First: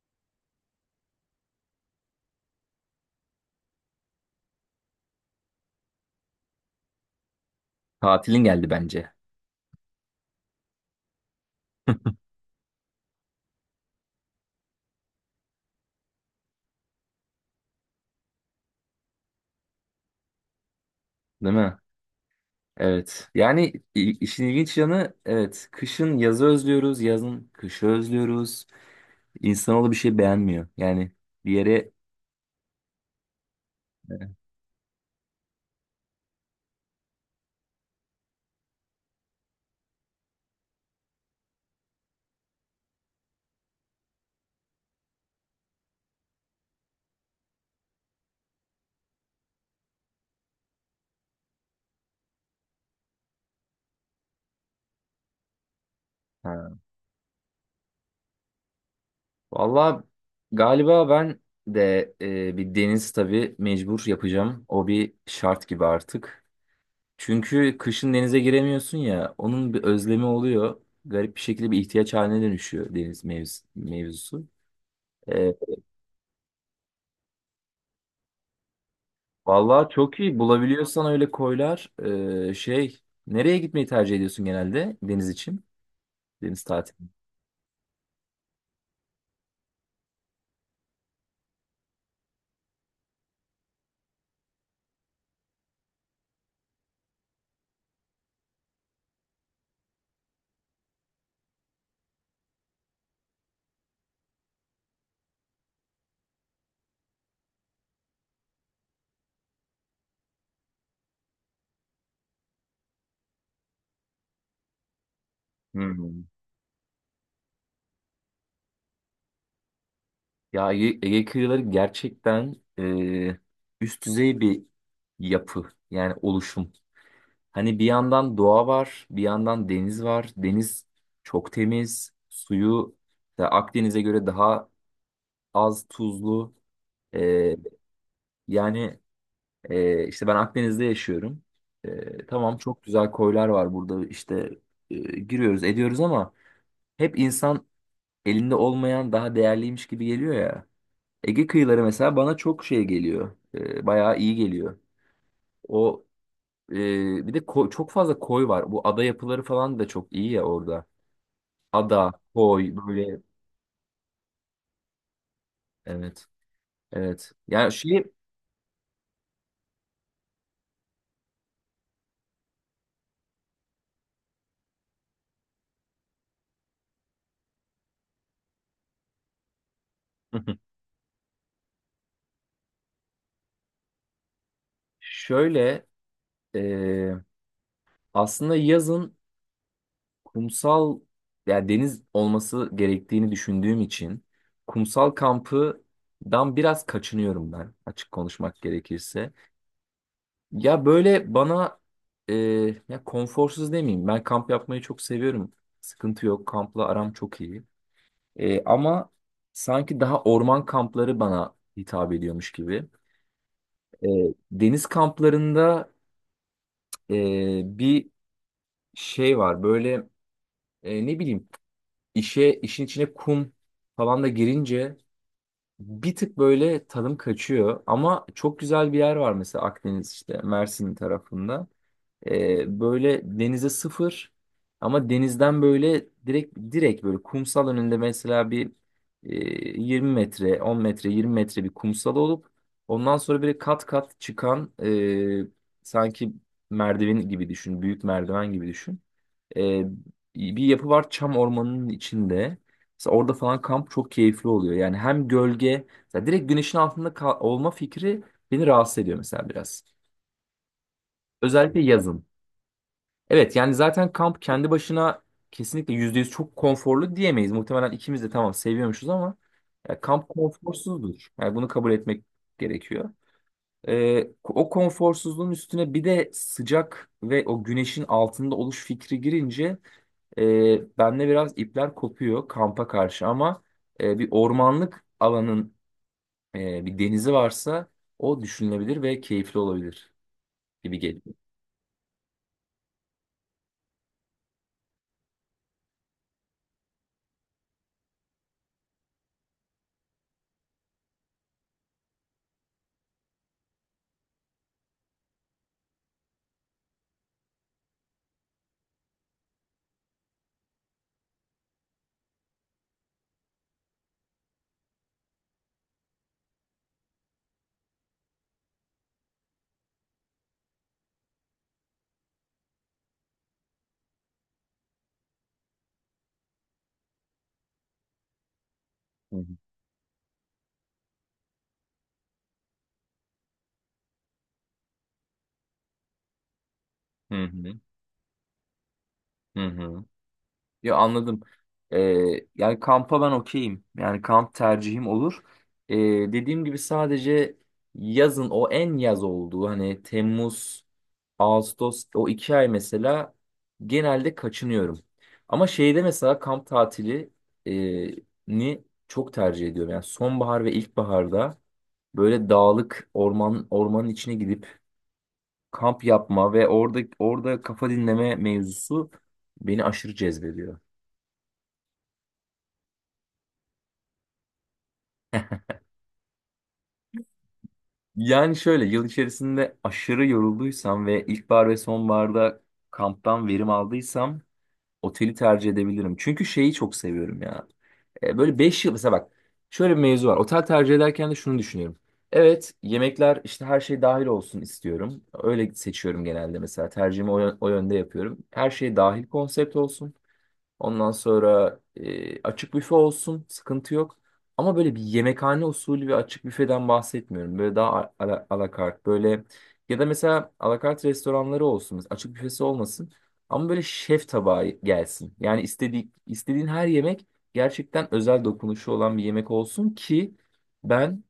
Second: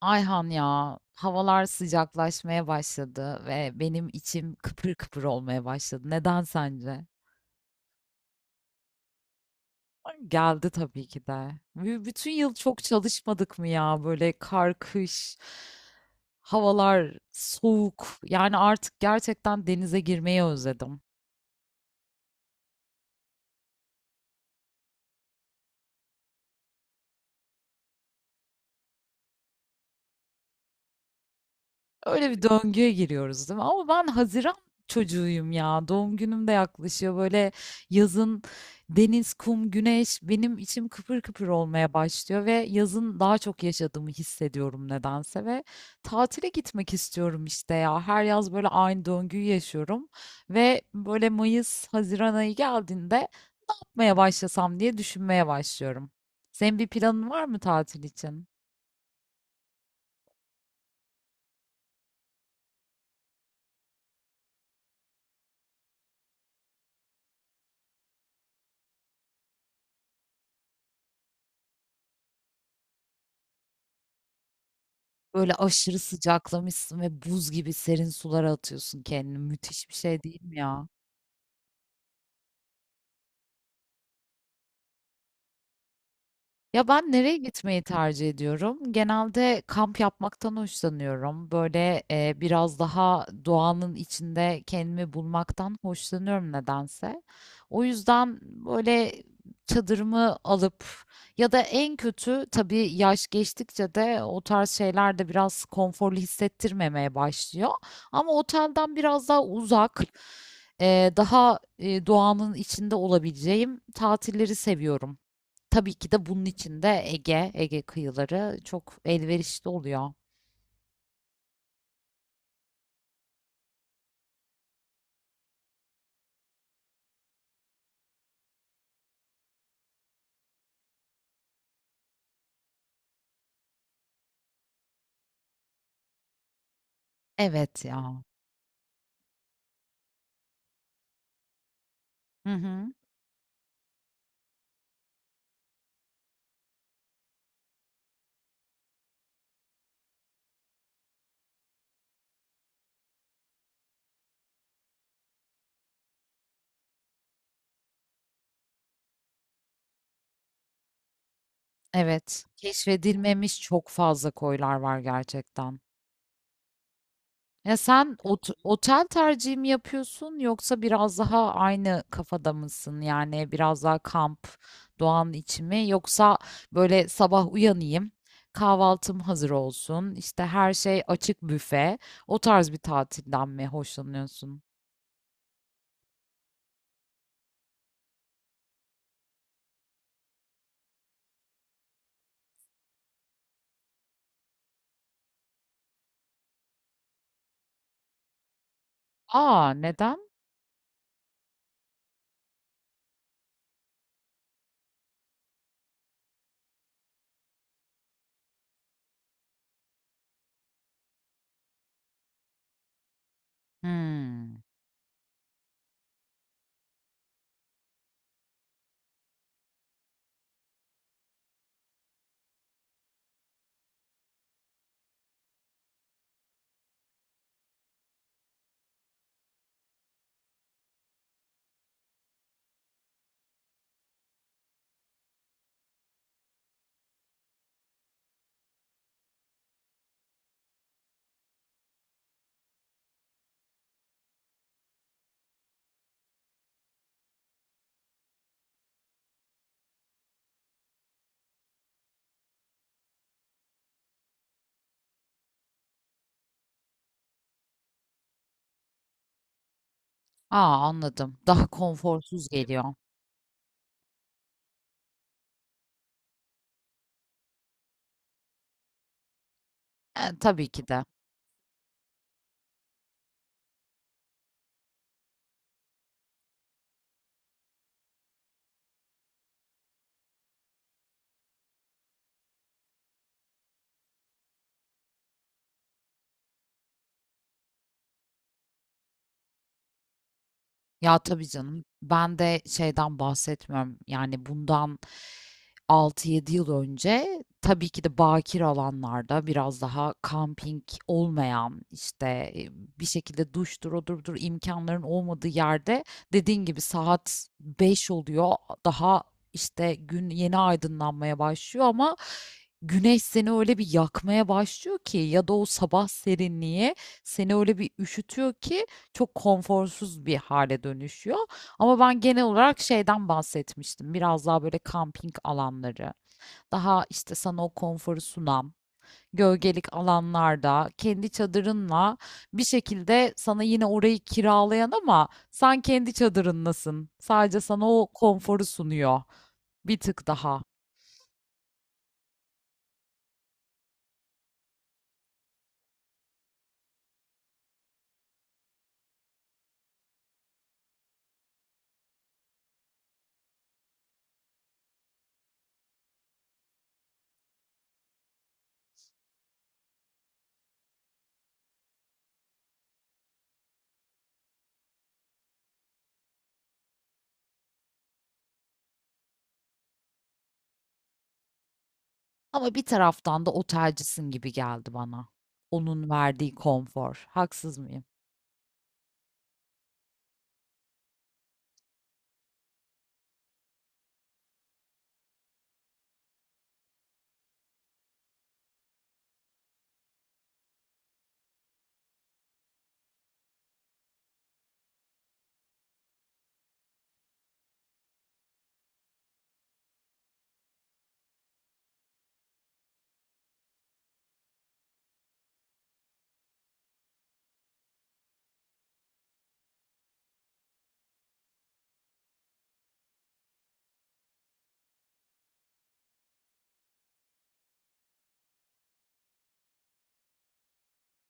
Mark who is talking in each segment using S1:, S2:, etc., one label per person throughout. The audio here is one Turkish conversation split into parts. S1: Ayhan ya, havalar sıcaklaşmaya başladı ve benim içim kıpır kıpır olmaya başladı. Neden sence?
S2: Tatilin geldi bence.
S1: Ay, geldi tabii ki de. Bütün yıl çok çalışmadık mı ya? Böyle kar, kış, havalar soğuk. Yani artık gerçekten denize girmeyi özledim.
S2: Değil mi? Evet. Yani işin ilginç yanı evet. Kışın yazı özlüyoruz. Yazın kışı özlüyoruz. İnsanoğlu bir şey beğenmiyor. Yani bir yere
S1: Öyle bir döngüye giriyoruz değil mi? Ama ben Haziran çocuğuyum ya. Doğum günüm de yaklaşıyor. Böyle yazın deniz, kum, güneş benim içim kıpır kıpır olmaya başlıyor ve yazın daha çok yaşadığımı hissediyorum nedense ve tatile gitmek istiyorum işte ya. Her yaz böyle aynı döngüyü yaşıyorum ve böyle Mayıs, Haziran ayı geldiğinde yapmaya başlasam diye düşünmeye başlıyorum.
S2: ha.
S1: Senin bir planın var mı tatil için?
S2: Vallahi galiba ben de bir deniz tabii mecbur yapacağım. O bir şart gibi artık. Çünkü kışın denize giremiyorsun ya. Onun bir özlemi oluyor. Garip bir şekilde bir ihtiyaç haline dönüşüyor deniz mevzusu. E,
S1: Böyle aşırı sıcaklamışsın ve buz gibi serin sulara atıyorsun kendini.
S2: Vallahi
S1: Müthiş bir
S2: çok
S1: şey
S2: iyi.
S1: değil mi ya?
S2: Bulabiliyorsan öyle koylar. Ee, şey, nereye gitmeyi tercih ediyorsun genelde deniz için? Deniz
S1: Ya
S2: tatili.
S1: ben nereye gitmeyi tercih ediyorum? Genelde kamp yapmaktan hoşlanıyorum. Böyle biraz daha doğanın içinde kendimi bulmaktan hoşlanıyorum nedense. O yüzden böyle çadırımı alıp ya da en kötü tabii yaş geçtikçe de o tarz şeyler de biraz konforlu hissettirmemeye başlıyor. Ama otelden biraz daha uzak, daha doğanın içinde olabileceğim tatilleri seviyorum. Tabii ki de
S2: Hmm.
S1: bunun içinde Ege, Ege kıyıları çok elverişli oluyor.
S2: Ya Ege, Ege kıyıları gerçekten üst düzey bir yapı. Yani oluşum. Hani bir yandan doğa var, bir yandan deniz var. Deniz çok temiz. Suyu da Akdeniz'e göre daha az tuzlu. Ee,
S1: Evet ya.
S2: yani işte ben Akdeniz'de yaşıyorum.
S1: Hı
S2: Tamam çok
S1: hı.
S2: güzel koylar var burada işte giriyoruz ediyoruz ama hep insan elinde olmayan daha değerliymiş gibi geliyor ya. Ege kıyıları mesela bana çok şey geliyor. Bayağı iyi geliyor. O e, bir de çok fazla koy var. Bu ada yapıları falan da çok iyi ya orada. Ada,
S1: Evet.
S2: koy böyle
S1: Keşfedilmemiş çok fazla koylar var gerçekten.
S2: evet. Evet. Yani
S1: Ya
S2: şey
S1: sen otel tercihi mi yapıyorsun yoksa biraz daha aynı kafada mısın? Yani biraz daha kamp, doğanın içi mi? Yoksa böyle sabah uyanayım, kahvaltım hazır olsun, işte her şey açık büfe, o tarz bir tatilden mi hoşlanıyorsun?
S2: şöyle e, aslında yazın kumsal yani deniz olması gerektiğini düşündüğüm için kumsal kampıdan biraz kaçınıyorum ben açık konuşmak gerekirse.
S1: Aa neden?
S2: Ya böyle bana e, ya konforsuz demeyeyim. Ben kamp yapmayı çok seviyorum. Sıkıntı yok. Kampla aram çok iyi. Ama sanki daha orman kampları bana hitap ediyormuş gibi. E,
S1: Hmm.
S2: deniz kamplarında bir şey var. Böyle ne bileyim işin içine kum falan da girince bir tık böyle tadım kaçıyor. Ama çok güzel bir yer var mesela Akdeniz işte Mersin tarafında. Böyle denize sıfır ama denizden böyle direkt böyle kumsal önünde mesela bir e, 20 metre, 10 metre, 20 metre bir kumsal olup ondan sonra böyle kat kat çıkan sanki merdiven gibi düşün, büyük merdiven gibi düşün. Ee, bir yapı var çam ormanının içinde. Mesela orada falan kamp çok keyifli oluyor. Yani hem gölge, mesela direkt güneşin altında olma fikri beni rahatsız ediyor mesela biraz.
S1: Aa anladım. Daha
S2: Özellikle yazın.
S1: konforsuz geliyor.
S2: Evet yani zaten kamp kendi başına kesinlikle %100 çok konforlu diyemeyiz. Muhtemelen ikimiz de tamam seviyormuşuz ama ya kamp
S1: E, tabii ki de.
S2: konforsuzdur. Yani bunu kabul etmek gerekiyor. O konforsuzluğun üstüne bir de sıcak ve o güneşin altında oluş fikri girince bende biraz ipler kopuyor kampa karşı ama bir ormanlık alanın bir denizi varsa o düşünülebilir ve keyifli olabilir gibi
S1: Ya
S2: geliyor.
S1: tabii canım. Ben de şeyden bahsetmiyorum. Yani bundan altı yedi yıl önce tabii ki de bakir alanlarda biraz daha kamping olmayan işte e, bir şekilde duştur odurdur imkanların olmadığı yerde dediğin gibi saat 5 oluyor daha işte gün yeni aydınlanmaya başlıyor ama güneş seni öyle bir yakmaya başlıyor ki ya da o sabah serinliği seni öyle bir üşütüyor ki çok konforsuz bir hale dönüşüyor. Ama ben genel olarak şeyden bahsetmiştim. Biraz daha böyle kamping alanları, daha işte sana o konforu sunan,
S2: Hı hı.
S1: gölgelik alanlarda kendi çadırınla bir şekilde sana yine orayı kiralayan ama sen kendi çadırınlasın.
S2: Hı
S1: Sadece
S2: hı.
S1: sana o konforu sunuyor
S2: Hı
S1: bir
S2: hı.
S1: tık daha.
S2: Ya anladım. E, yani kampa ben okeyim. Yani kamp tercihim olur. E, dediğim gibi sadece yazın o en yaz olduğu hani Temmuz Ağustos o 2 ay mesela genelde kaçınıyorum. Ama şeyde mesela kamp tatili e, ni çok tercih ediyorum. Yani sonbahar ve ilkbaharda böyle dağlık ormanın içine gidip kamp yapma ve orada kafa dinleme mevzusu beni aşırı cezbediyor.
S1: Ama bir taraftan da otelcisin gibi geldi bana. Onun verdiği konfor. Haksız mıyım?
S2: Yani şöyle yıl içerisinde aşırı yorulduysam ve ilkbahar ve sonbaharda kamptan verim aldıysam oteli tercih edebilirim. Çünkü şeyi çok seviyorum ya. Böyle 5 yıl mesela bak şöyle bir mevzu var. Otel tercih ederken de şunu düşünüyorum. Evet yemekler işte her şey dahil olsun istiyorum. Öyle seçiyorum genelde mesela tercihimi o yönde yapıyorum. Her şey dahil konsept olsun. Ondan sonra açık büfe olsun, sıkıntı yok. Ama böyle bir yemekhane usulü ve açık büfeden bahsetmiyorum. Böyle daha alakart böyle ya da mesela alakart restoranları olsun. Mesela açık büfesi olmasın. Ama böyle şef tabağı gelsin. Yani istediğin her yemek gerçekten özel dokunuşu olan bir yemek olsun ki ben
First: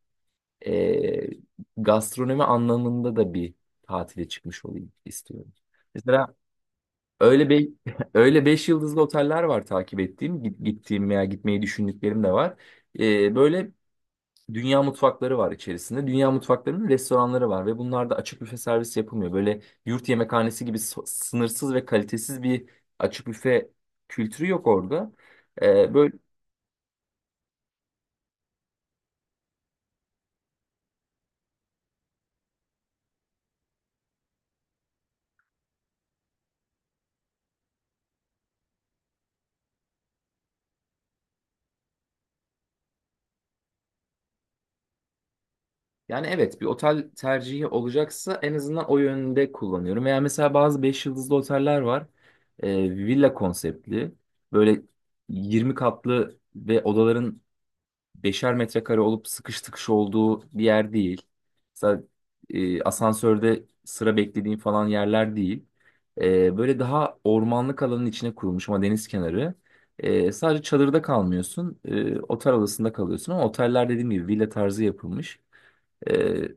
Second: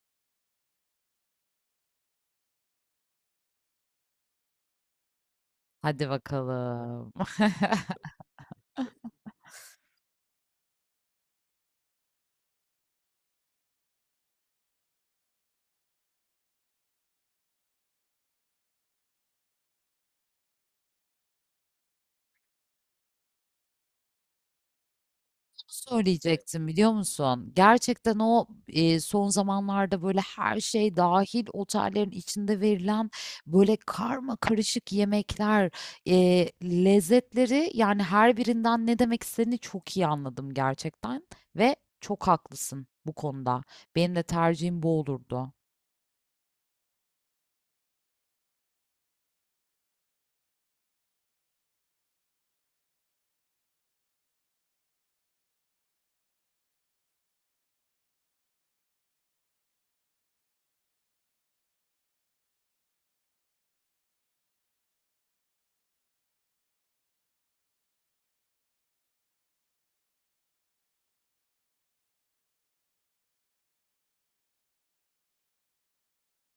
S2: e, gastronomi anlamında da bir tatile çıkmış olayım istiyorum.
S1: Hadi
S2: Mesela
S1: bakalım.
S2: öyle be öyle 5 yıldızlı oteller var takip ettiğim, gittiğim veya gitmeyi düşündüklerim de var. Böyle dünya mutfakları var içerisinde. Dünya mutfaklarının restoranları var ve bunlarda açık büfe servis yapılmıyor. Böyle yurt yemekhanesi gibi sınırsız ve kalitesiz bir açık büfe kültürü yok orada. Böyle
S1: Söyleyecektim biliyor musun? Gerçekten o son zamanlarda böyle her şey dahil otellerin içinde verilen böyle karma karışık yemekler, lezzetleri yani her birinden ne demek istediğini çok iyi anladım gerçekten ve çok haklısın bu konuda. Benim de tercihim bu olurdu.
S2: Yani evet bir otel tercihi olacaksa en azından o yönde kullanıyorum. Veya mesela bazı 5 yıldızlı oteller var. Villa konseptli. Böyle 20 katlı ve odaların 5'er metrekare olup sıkış tıkış olduğu bir yer değil. Mesela asansörde sıra beklediğin falan yerler değil. Böyle daha ormanlık alanın içine kurulmuş ama deniz kenarı. Sadece çadırda kalmıyorsun. Otel odasında kalıyorsun ama oteller dediğim gibi villa tarzı yapılmış. Ee,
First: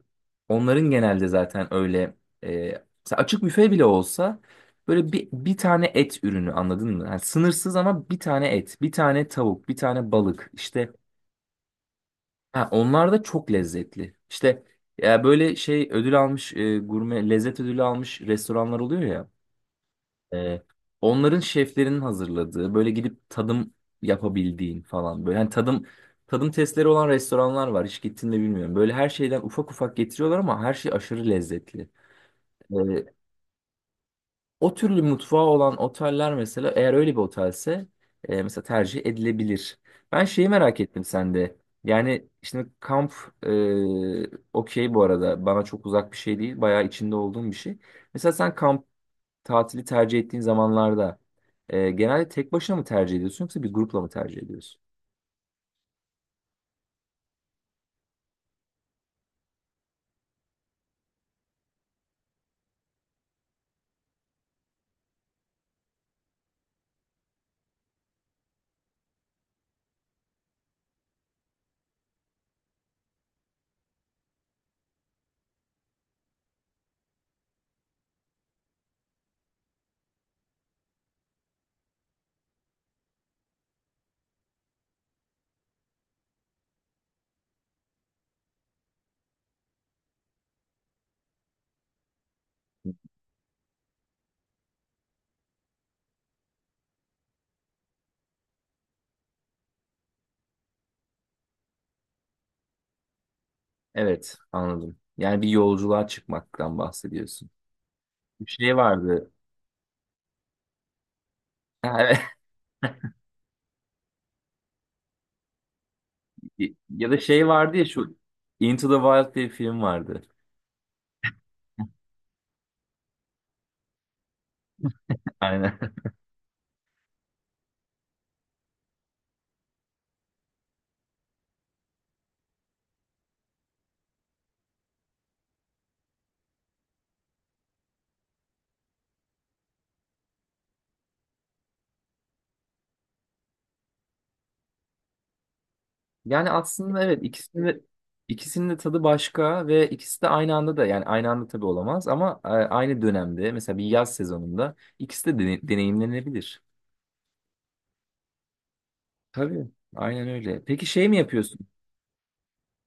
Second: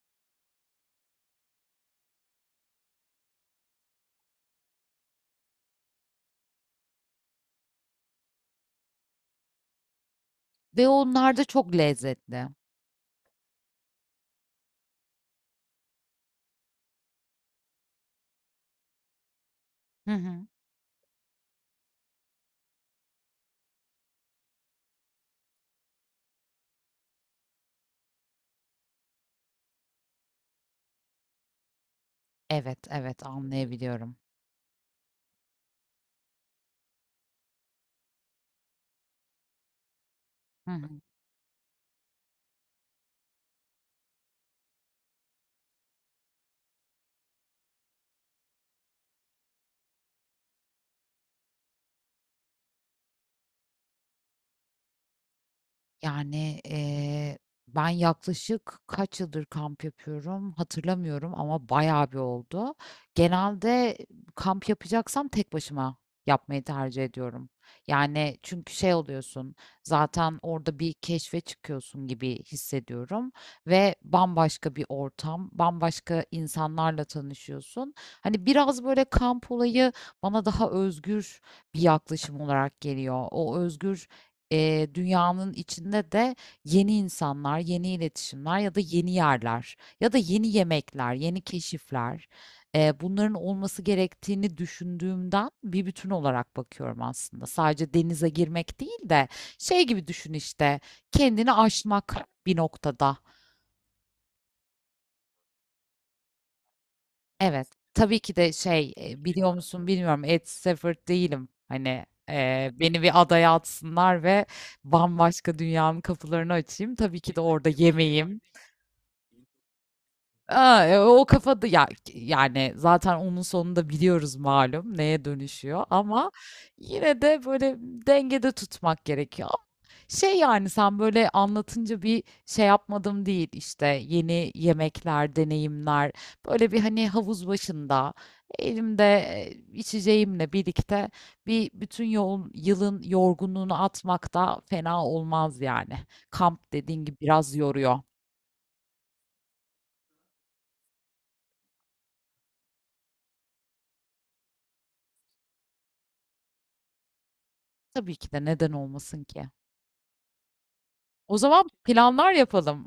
S2: onların genelde zaten öyle e, mesela açık büfe bile olsa böyle bir tane et ürünü anladın mı? Yani sınırsız ama bir tane et, bir tane tavuk, bir tane balık
S1: Ve
S2: işte
S1: onlar da çok lezzetli.
S2: ha, onlar da çok lezzetli. İşte ya böyle şey ödül almış gurme lezzet ödülü almış restoranlar oluyor ya.
S1: Hı hı.
S2: Ee, onların şeflerinin hazırladığı böyle gidip tadım yapabildiğin falan böyle hani tadım testleri olan restoranlar var hiç gittin mi bilmiyorum. Böyle her şeyden ufak ufak getiriyorlar ama her şey aşırı lezzetli. Ee,
S1: Evet, evet anlayabiliyorum.
S2: o türlü mutfağı olan oteller mesela eğer öyle bir otelse mesela tercih edilebilir. Ben şeyi
S1: Hı
S2: merak
S1: hı.
S2: ettim sende. Yani şimdi kamp okey bu arada bana çok uzak bir şey değil bayağı içinde olduğum bir şey. Mesela sen tatili tercih ettiğin zamanlarda genelde tek başına mı tercih ediyorsun yoksa bir grupla mı tercih ediyorsun?
S1: Yani, ben yaklaşık kaç yıldır kamp yapıyorum hatırlamıyorum ama bayağı bir oldu. Genelde kamp yapacaksam tek başıma yapmayı tercih ediyorum. Yani çünkü şey oluyorsun, zaten orada bir keşfe çıkıyorsun gibi hissediyorum ve bambaşka bir ortam, bambaşka insanlarla tanışıyorsun. Hani biraz böyle kamp olayı bana daha özgür bir yaklaşım olarak geliyor. O özgür dünyanın içinde de yeni insanlar, yeni iletişimler ya da yeni yerler ya da yeni yemekler, yeni keşifler bunların olması gerektiğini düşündüğümden bir bütün olarak bakıyorum aslında. Sadece denize girmek değil de şey gibi düşün işte kendini aşmak bir noktada.
S2: Evet, anladım. Yani bir yolculuğa çıkmaktan bahsediyorsun.
S1: Evet. Tabii ki
S2: Bir
S1: de
S2: şey
S1: şey, eee,
S2: vardı.
S1: biliyor musun bilmiyorum, Ed Stafford değilim.
S2: Ha,
S1: Hani,
S2: evet.
S1: eee, beni bir adaya atsınlar ve bambaşka dünyanın kapılarını açayım.
S2: Ya da
S1: Tabii ki de
S2: şey
S1: orada
S2: vardı ya şu
S1: yemeyim.
S2: Into the Wild diye bir film vardı.
S1: O kafada ya, yani zaten onun sonunda biliyoruz malum neye dönüşüyor
S2: Aynen.
S1: ama yine de böyle dengede tutmak gerekiyor. Şey yani sen böyle anlatınca bir şey yapmadım değil işte yeni yemekler, deneyimler böyle bir hani havuz başında elimde içeceğimle birlikte bir bütün yol, yılın yorgunluğunu atmak da fena olmaz yani.
S2: Yani
S1: Kamp
S2: aslında
S1: dediğin gibi
S2: evet
S1: biraz yoruyor.
S2: ikisinin de tadı başka ve ikisi de aynı anda da yani aynı anda tabii olamaz ama aynı dönemde mesela bir yaz sezonunda ikisi de deneyimlenebilir.
S1: Tabii ki de neden olmasın ki?
S2: Tabii. Aynen öyle. Peki şey mi
S1: O
S2: yapıyorsun?
S1: zaman planlar yapalım.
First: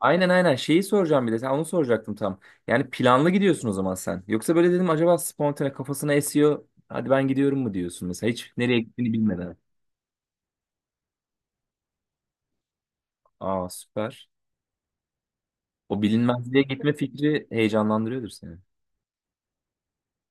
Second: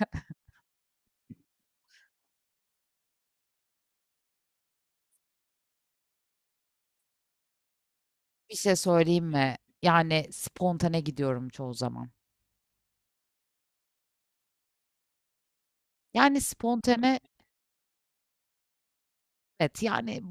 S2: Aynen aynen şeyi soracağım bir de sen onu soracaktım tam. Yani planlı gidiyorsun o zaman sen. Yoksa böyle dedim acaba spontane kafasına esiyor. Hadi ben gidiyorum mu diyorsun mesela hiç
S1: Bir şey
S2: nereye gittiğini
S1: söyleyeyim
S2: bilmeden.
S1: mi? Yani spontane gidiyorum çoğu zaman.
S2: Aa süper. O
S1: Yani
S2: bilinmezliğe gitme
S1: spontane
S2: fikri heyecanlandırıyordur seni.
S1: evet yani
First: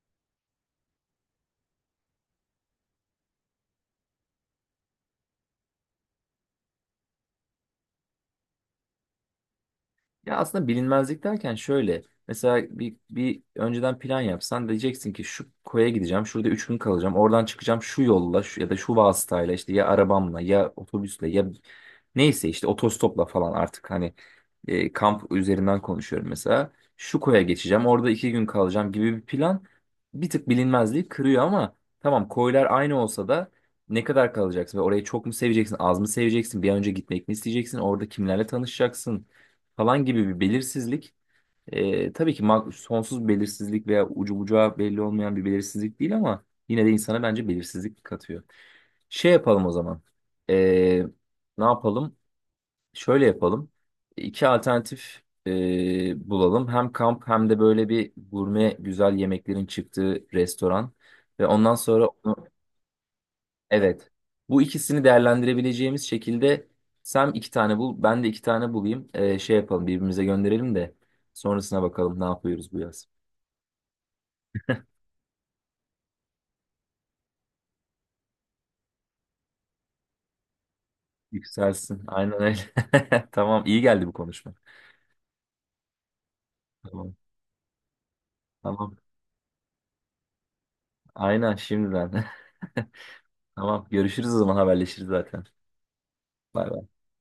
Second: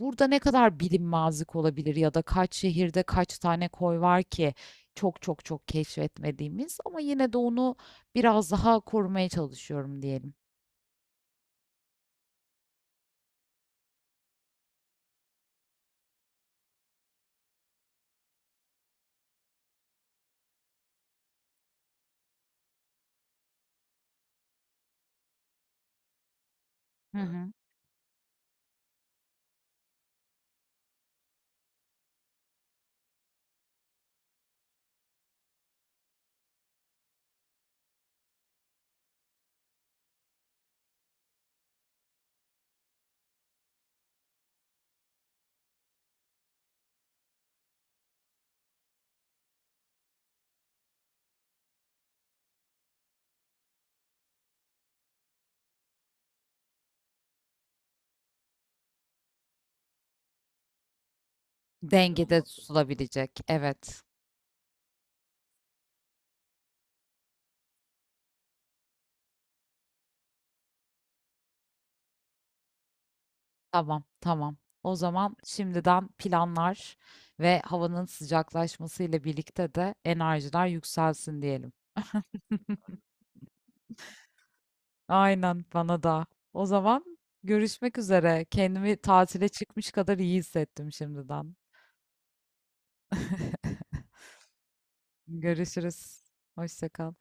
S1: burada ne kadar bilinmezlik olabilir ya da kaç şehirde kaç tane koy var ki çok çok çok keşfetmediğimiz ama yine de onu biraz daha korumaya çalışıyorum diyelim.
S2: Ya aslında bilinmezlik derken şöyle. Mesela bir önceden plan yapsan diyeceksin ki şu koya gideceğim. Şurada 3 gün kalacağım. Oradan çıkacağım şu yolla şu, ya da şu vasıtayla işte ya arabamla ya otobüsle ya neyse işte otostopla falan artık hani kamp üzerinden konuşuyorum mesela.
S1: Hı
S2: Şu
S1: Evet.
S2: koya
S1: hı.
S2: geçeceğim. Orada 2 gün kalacağım gibi bir plan bir tık bilinmezliği kırıyor ama tamam koylar aynı olsa da ne kadar kalacaksın ve orayı çok mu seveceksin, az mı seveceksin, bir an önce gitmek mi isteyeceksin, orada kimlerle tanışacaksın falan gibi bir belirsizlik. Tabii ki sonsuz bir belirsizlik veya ucu bucağı belli olmayan bir belirsizlik değil ama yine de insana bence belirsizlik katıyor. Şey yapalım o zaman. E, ne yapalım? Şöyle yapalım. İki alternatif bulalım. Hem kamp hem de böyle bir gurme güzel yemeklerin çıktığı restoran. Ve ondan sonra
S1: Dengede tutulabilecek. Evet.
S2: evet. Bu ikisini değerlendirebileceğimiz şekilde sen iki tane bul, ben de iki tane bulayım. Şey yapalım, birbirimize gönderelim de sonrasına bakalım ne yapıyoruz bu yaz.
S1: Tamam, tamam. O zaman şimdiden planlar ve havanın sıcaklaşmasıyla birlikte de enerjiler yükselsin diyelim.
S2: Yükselsin. Aynen öyle. Tamam, iyi geldi bu konuşma.
S1: Aynen bana da. O
S2: Tamam.
S1: zaman görüşmek üzere.
S2: Tamam.
S1: Kendimi tatile çıkmış kadar iyi hissettim şimdiden.
S2: Aynen şimdiden. Tamam, görüşürüz o zaman haberleşiriz zaten.
S1: Görüşürüz.
S2: Bay bay.
S1: Hoşça kal.